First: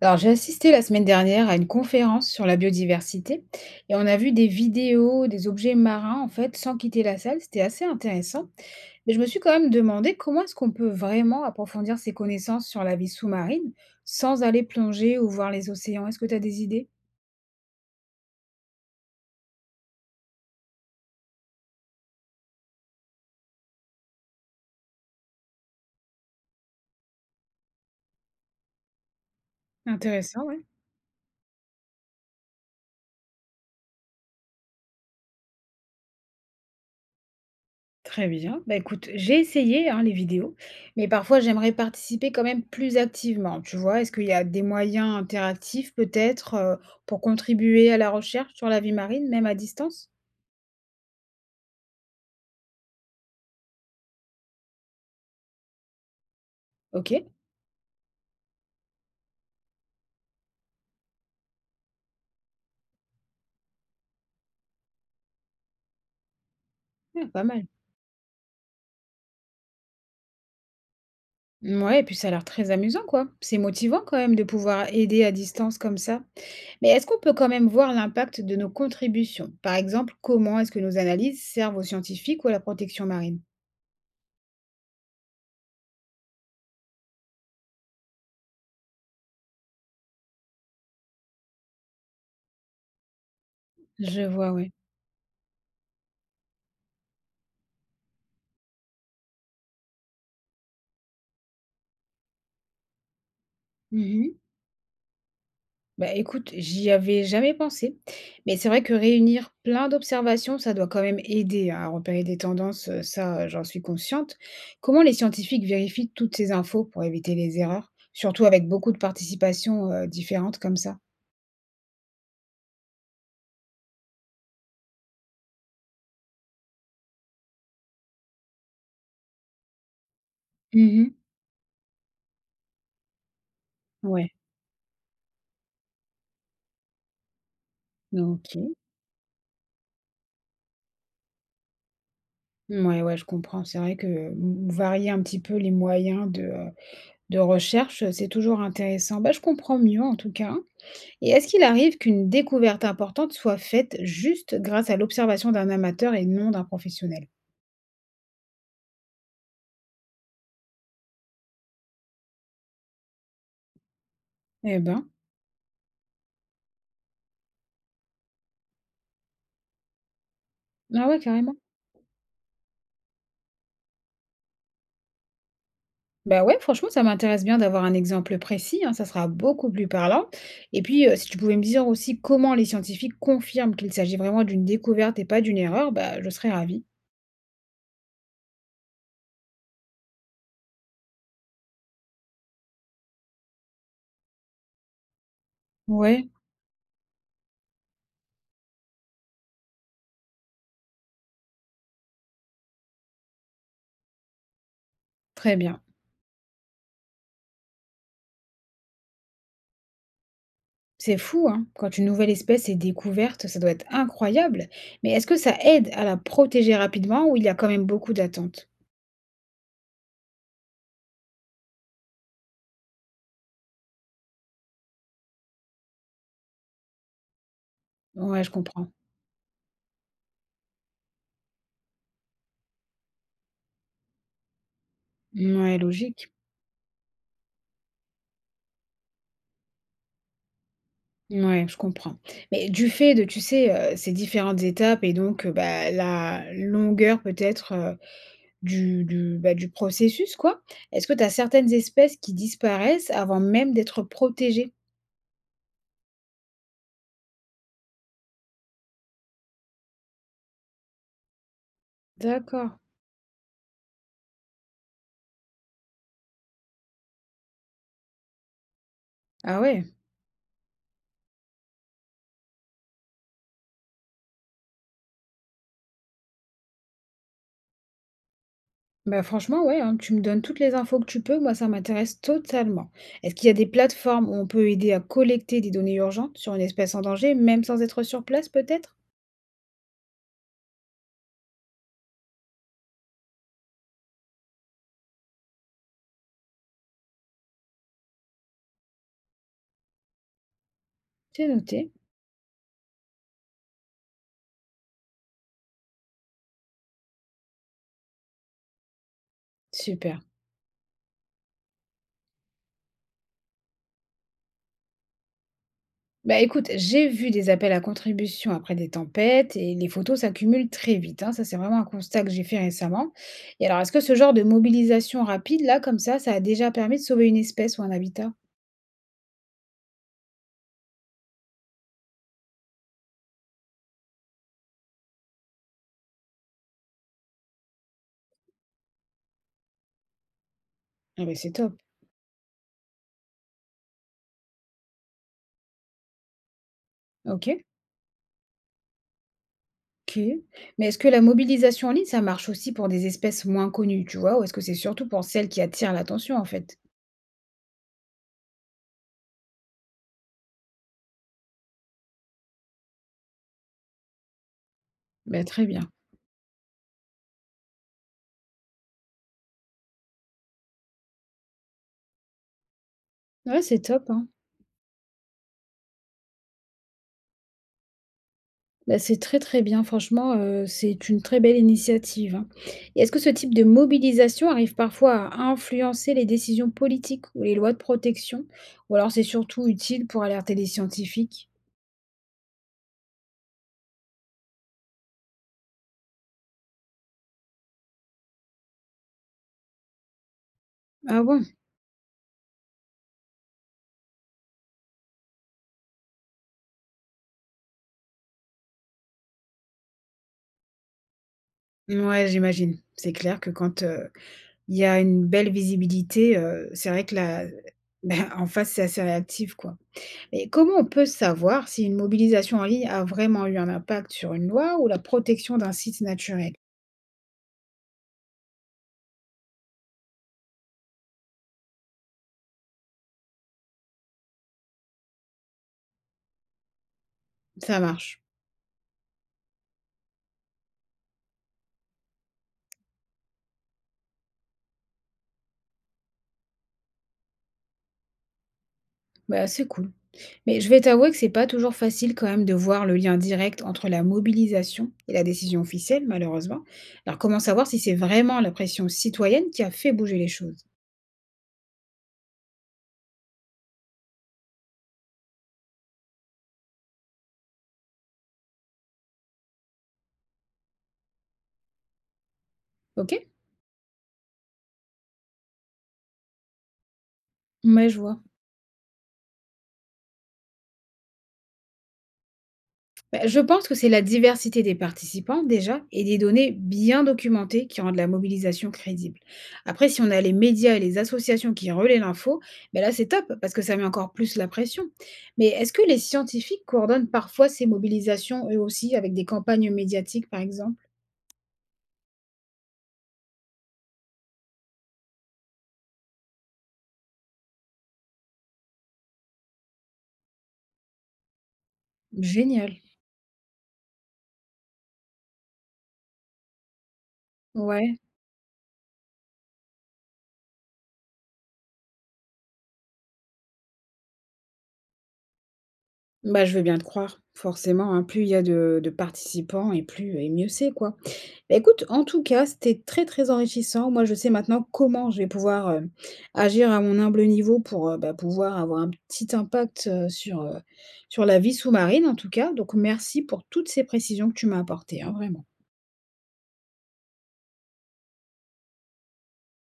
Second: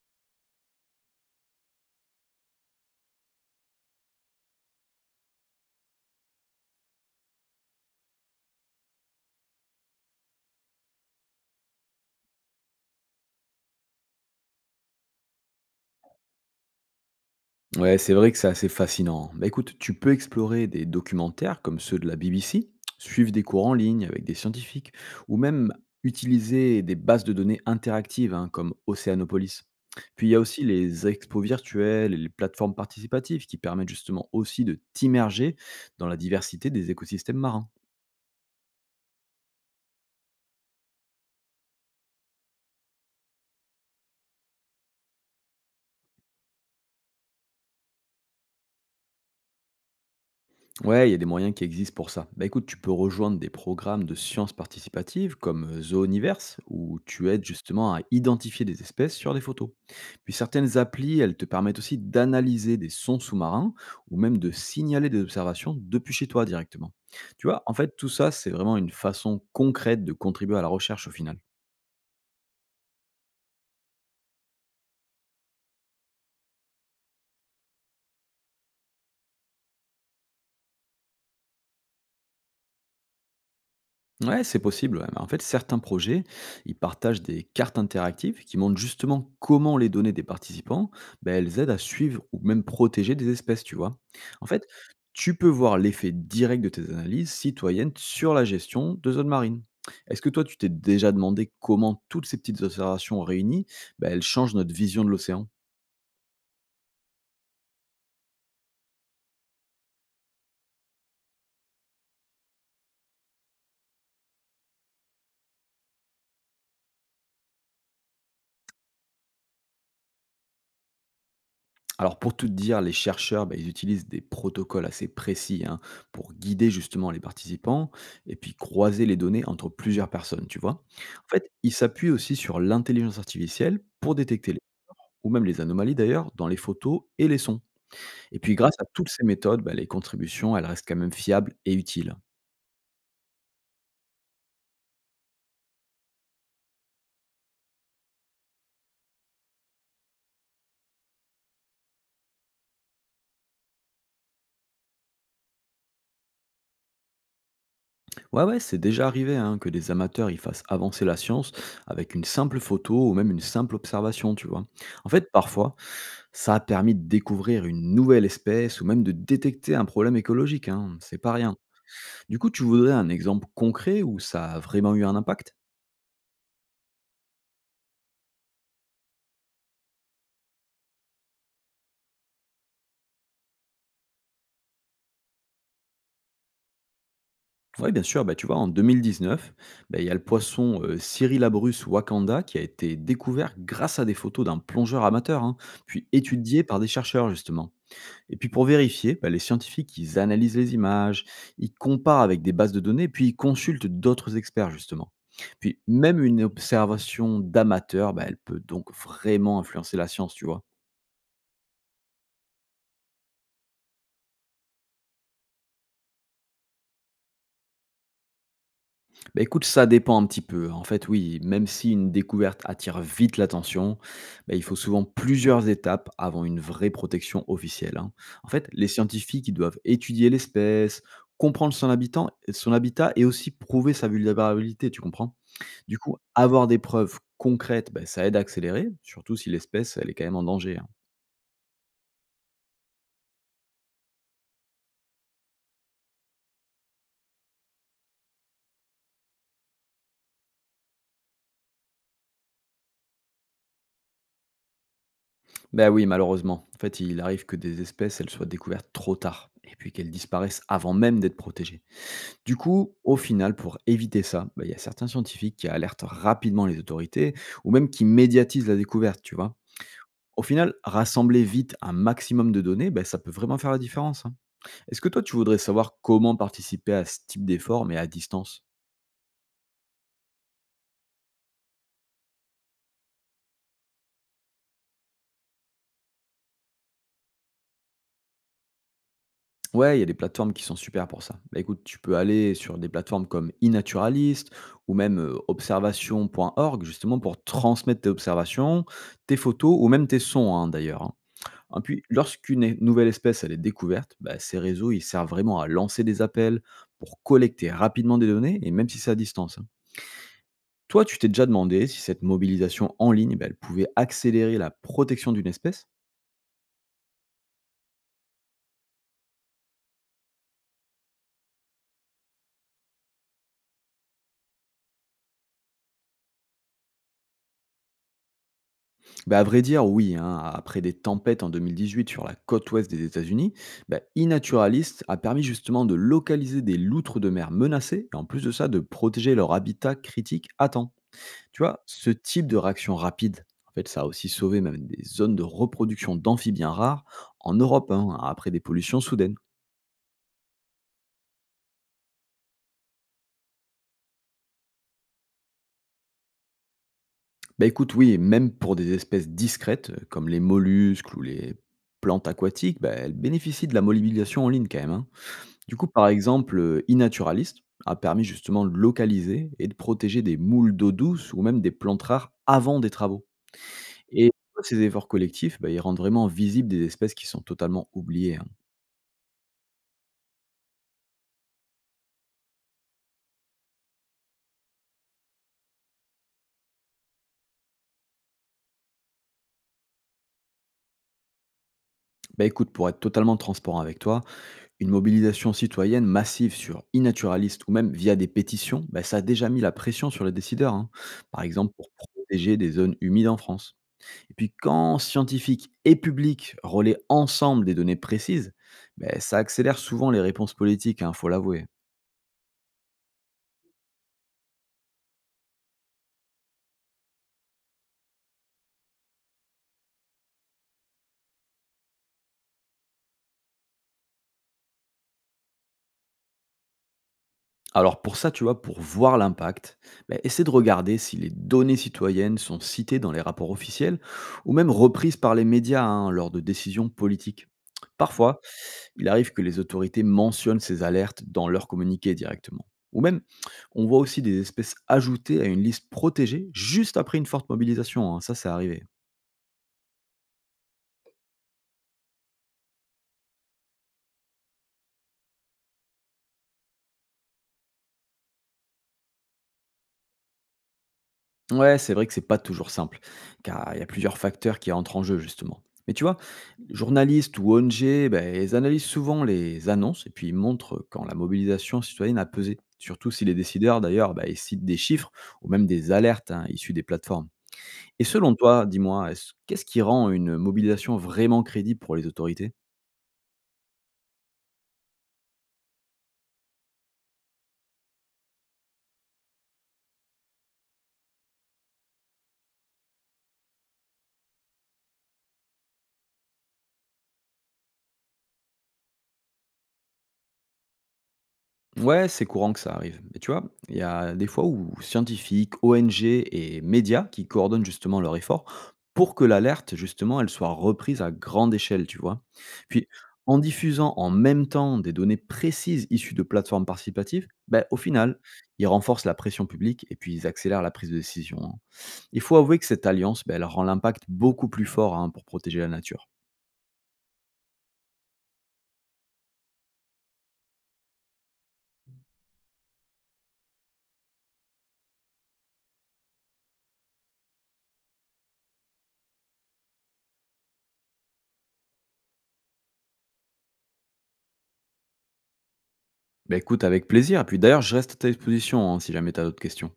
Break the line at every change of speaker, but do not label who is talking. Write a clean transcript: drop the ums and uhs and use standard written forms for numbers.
Alors, j'ai assisté la semaine dernière à une conférence sur la biodiversité et on a vu des vidéos, des objets marins en fait, sans quitter la salle. C'était assez intéressant. Mais je me suis quand même demandé comment est-ce qu'on peut vraiment approfondir ses connaissances sur la vie sous-marine sans aller plonger ou voir les océans. Est-ce que tu as des idées?
Ouais, c'est vrai que c'est assez fascinant, hein. Bah écoute, tu peux explorer des documentaires comme ceux de la BBC, suivre des cours en ligne avec des scientifiques, ou même utiliser des bases de données interactives, hein, comme Océanopolis. Puis il y a
Intéressant, ouais.
aussi les expos virtuelles et les plateformes participatives qui permettent justement aussi de t'immerger dans la diversité des écosystèmes marins.
Très bien. Bah, écoute, j'ai essayé, hein, les vidéos, mais parfois j'aimerais participer quand même plus activement. Tu vois, est-ce qu'il y a des moyens interactifs peut-être pour contribuer à la recherche sur la vie marine, même à distance?
Ouais, il y a des moyens qui existent pour ça. Bah écoute, tu peux rejoindre des programmes de sciences participatives comme Zooniverse, où
Ok,
tu aides justement à identifier des espèces sur des photos. Puis certaines applis, elles te permettent aussi d'analyser des sons sous-marins ou même de signaler des observations depuis chez toi directement.
ouais, pas
Tu vois,
mal.
en fait, tout ça, c'est vraiment une façon concrète de contribuer à la recherche au final.
Ouais, et puis ça a l'air très amusant, quoi. C'est motivant quand même de pouvoir aider à distance comme ça. Mais est-ce qu'on peut quand même voir l'impact de nos contributions? Par exemple, comment est-ce que nos analyses servent aux scientifiques ou à la protection marine?
Ouais, c'est possible, ouais. Bah, en fait, certains projets, ils partagent des cartes interactives qui montrent justement comment les données des participants, ben, elles aident à suivre ou même protéger des espèces, tu vois.
Je
En
vois,
fait,
ouais.
tu peux voir l'effet direct de tes analyses citoyennes sur la gestion de zones marines. Est-ce que toi, tu t'es déjà demandé comment toutes ces petites observations réunies, ben, elles
Mhm.
changent notre vision de l'océan?
Bah, écoute, j'y avais jamais pensé, mais c'est vrai que réunir plein d'observations, ça doit quand même aider hein, à repérer des tendances, ça, j'en suis consciente. Comment les scientifiques vérifient toutes ces infos pour éviter les erreurs, surtout avec beaucoup de participations différentes comme ça?
Alors pour tout te dire, les chercheurs, bah, ils utilisent des protocoles assez précis, hein, pour guider justement les participants et puis croiser les données entre plusieurs personnes, tu vois.
Mhm.
En fait, ils s'appuient aussi sur l'intelligence artificielle pour
Ouais,
détecter les ou même les anomalies d'ailleurs dans les photos et les sons. Et
ok.
puis grâce à toutes ces méthodes, bah, les contributions, elles restent quand même fiables et utiles.
Ouais, ouais, je comprends. C'est vrai que varier un petit peu les moyens de recherche, c'est toujours intéressant. Bah, je comprends mieux en tout cas. Et est-ce qu'il arrive qu'une découverte importante soit faite juste grâce à l'observation d'un amateur et non d'un professionnel?
Ouais, ouais, c'est déjà arrivé, hein, que des amateurs y fassent avancer la science avec une simple photo ou même une simple observation, tu vois.
Eh
En
ben,
fait, parfois, ça a permis de découvrir une nouvelle espèce ou même de détecter un problème écologique, hein,
ah
c'est
ouais,
pas
carrément.
rien. Du coup, tu voudrais un exemple concret où ça a vraiment eu un impact?
Bah ouais, franchement, ça m'intéresse bien d'avoir un exemple précis, hein, ça sera beaucoup plus parlant. Et puis, si tu pouvais me dire aussi comment les scientifiques confirment qu'il s'agit vraiment d'une découverte et pas d'une erreur, bah je serais ravie.
Oui, bien sûr, bah, tu vois, en 2019, bah, il y a le poisson Cyrilabrus wakanda qui a été découvert grâce à des photos d'un plongeur amateur, hein, puis
Ouais,
étudié par des chercheurs, justement. Et puis pour vérifier, bah, les scientifiques, ils analysent les images, ils comparent avec des bases de données, puis ils consultent d'autres experts, justement.
très
Puis
bien.
même une observation d'amateur, bah, elle peut donc vraiment influencer la science, tu vois.
C'est fou, hein, quand une nouvelle espèce est découverte, ça doit être incroyable. Mais est-ce que ça aide à la protéger rapidement ou il y a quand même beaucoup d'attentes?
Bah, écoute, ça dépend un petit peu, hein. En fait, oui, même si une découverte attire vite l'attention, bah, il faut souvent plusieurs étapes avant une vraie protection officielle, hein.
Ouais,
En
je
fait, les
comprends.
scientifiques, ils doivent étudier l'espèce, comprendre son habitant, son habitat et aussi prouver sa vulnérabilité, tu comprends?
Ouais,
Du coup,
logique.
avoir des preuves concrètes, ben ça aide à accélérer, surtout si l'espèce, elle est quand même en danger, hein.
Ouais, je comprends. Mais du fait de, tu sais, ces différentes étapes et donc, bah, la longueur peut-être, bah, du processus quoi, est-ce que tu as certaines espèces qui disparaissent avant même d'être protégées?
Bah, oui, malheureusement. En fait, il arrive que des espèces, elles soient découvertes trop tard et puis qu'elles disparaissent avant même d'être protégées. Du
D'accord.
coup, au final, pour éviter ça, ben il y a certains scientifiques qui alertent rapidement les autorités ou même qui médiatisent la découverte, tu vois.
Ah ouais.
Au final, rassembler vite un maximum de données, ben ça peut vraiment faire la différence, hein. Est-ce que toi, tu voudrais savoir comment participer à ce type d'effort, mais à distance?
Bah, franchement, ouais, hein, tu me donnes toutes les infos que tu peux, moi ça m'intéresse totalement. Est-ce qu'il y a des plateformes où on peut aider à collecter des données urgentes sur une espèce en danger, même sans être sur place peut-être?
Ouais, il y a des plateformes qui sont super pour ça. Bah, écoute, tu peux aller sur des plateformes comme iNaturalist ou même observation.org, justement pour transmettre tes observations, tes photos ou même tes sons, hein, d'ailleurs, hein.
C'est
Ah,
noté,
puis, lorsqu'une nouvelle espèce elle est découverte, bah, ces réseaux ils servent vraiment à lancer des appels pour collecter rapidement des données, et même si c'est à distance, hein.
super.
Toi, tu t'es déjà demandé si cette mobilisation en ligne, bah, elle pouvait accélérer la protection d'une espèce?
Bah écoute, j'ai vu des appels à contribution après des tempêtes et les photos s'accumulent très vite, hein. Ça, c'est vraiment un constat que j'ai fait récemment. Et alors, est-ce que ce genre de mobilisation rapide, là, comme ça a déjà permis de sauver une espèce ou un habitat?
Bah, à vrai dire, oui, hein. Après des tempêtes en 2018 sur la côte ouest des États-Unis, bah, eNaturalist a permis justement de localiser des loutres de mer menacées et en plus de ça, de protéger leur habitat critique à temps.
Ah bah c'est
Tu
top.
vois, ce type de réaction rapide, en fait, ça a aussi sauvé même des zones de reproduction d'amphibiens rares
Ok,
en Europe, hein, après des pollutions soudaines.
ok. Mais est-ce que la mobilisation en ligne, ça marche aussi pour des espèces moins connues, tu vois, ou est-ce que c'est surtout pour celles qui attirent l'attention, en fait?
Bah écoute, oui, même pour des espèces discrètes, comme les mollusques ou les plantes aquatiques, bah, elles bénéficient de la modélisation en ligne quand même, hein.
Bah, très
Du
bien.
coup, par exemple, iNaturalist a permis justement de localiser et de protéger des moules d'eau douce ou même des plantes rares avant des travaux.
Ouais, c'est top,
Et
hein.
ces efforts collectifs, bah, ils rendent vraiment visibles des espèces qui sont totalement oubliées, hein.
Bah, c'est très, très bien. Franchement, c'est une très belle initiative, hein. Et est-ce que ce type de mobilisation arrive parfois à influencer les décisions politiques ou les lois de protection? Ou alors c'est surtout utile pour alerter les scientifiques?
Bah écoute, pour être totalement transparent avec toi, une mobilisation citoyenne massive sur e-naturaliste ou même via des pétitions, bah ça a déjà mis la pression sur les décideurs, hein.
Ah
Par
bon?
exemple pour protéger des zones humides en France. Et puis quand scientifiques et publics relaient ensemble des données précises, bah ça accélère souvent les réponses politiques, il faut l'avouer.
Ouais j'imagine. C'est clair que quand, il y a une belle visibilité, c'est vrai que la ben en face, c'est assez réactif, quoi. Mais comment on peut savoir si une mobilisation en ligne a vraiment eu un impact sur une loi ou la protection d'un site naturel?
Alors pour ça, tu vois, pour voir l'impact, bah essaie de regarder si les données citoyennes sont citées dans les rapports officiels ou même reprises par les médias, hein, lors de décisions politiques.
Ça marche.
Parfois, il arrive que les autorités mentionnent ces alertes dans leur communiqué directement. Ou même, on voit aussi des espèces ajoutées à une liste protégée juste après une forte mobilisation, hein. Ça, c'est arrivé.
Bah, c'est cool. Mais je vais t'avouer que c'est pas toujours facile quand même de voir le lien direct entre la mobilisation et la décision officielle, malheureusement. Alors comment savoir si c'est vraiment la pression citoyenne qui a fait bouger les choses?
Ouais, c'est vrai que c'est pas toujours simple, car il y a plusieurs facteurs qui entrent en jeu, justement. Mais tu vois, journalistes ou ONG, ben, ils analysent souvent les annonces et puis ils montrent quand la mobilisation citoyenne a pesé. Surtout
Ok?
si les décideurs, d'ailleurs, ben, ils citent des chiffres ou même des alertes, hein, issues des plateformes.
Mais je
Et
vois.
selon toi, dis-moi, est-ce qu'est-ce qui rend une mobilisation vraiment crédible pour les autorités?
Bah, je pense que c'est la diversité des participants déjà et des données bien documentées qui rendent la mobilisation crédible. Après, si on a les médias et les associations qui relaient l'info, bah là c'est top parce que ça met encore plus la pression. Mais est-ce que les scientifiques coordonnent parfois ces mobilisations eux aussi avec des campagnes médiatiques par exemple?
Ouais, c'est courant que ça arrive. Mais tu vois, il y a des fois où scientifiques, ONG et médias qui coordonnent justement leurs efforts pour que l'alerte, justement, elle soit reprise à grande échelle, tu vois.
Génial.
Puis, en diffusant en même temps des données précises issues de plateformes participatives, ben, au
Ouais,
final, ils renforcent la pression publique et puis ils accélèrent la prise de décision, hein. Il faut avouer que cette alliance, ben, elle rend l'impact beaucoup plus fort, hein, pour protéger la nature.
bah je veux bien te croire. Forcément, hein, plus il y a de participants et plus et mieux c'est quoi. Bah, écoute, en tout cas, c'était très, très enrichissant. Moi, je sais maintenant comment je vais pouvoir, agir à mon humble niveau pour, bah, pouvoir avoir un petit impact, sur, sur la vie sous-marine en tout cas. Donc merci pour toutes ces précisions que tu m'as apportées, hein, vraiment.
Bah écoute, avec plaisir. Et puis d'ailleurs, je reste à ta disposition, hein, si jamais tu as d'autres questions.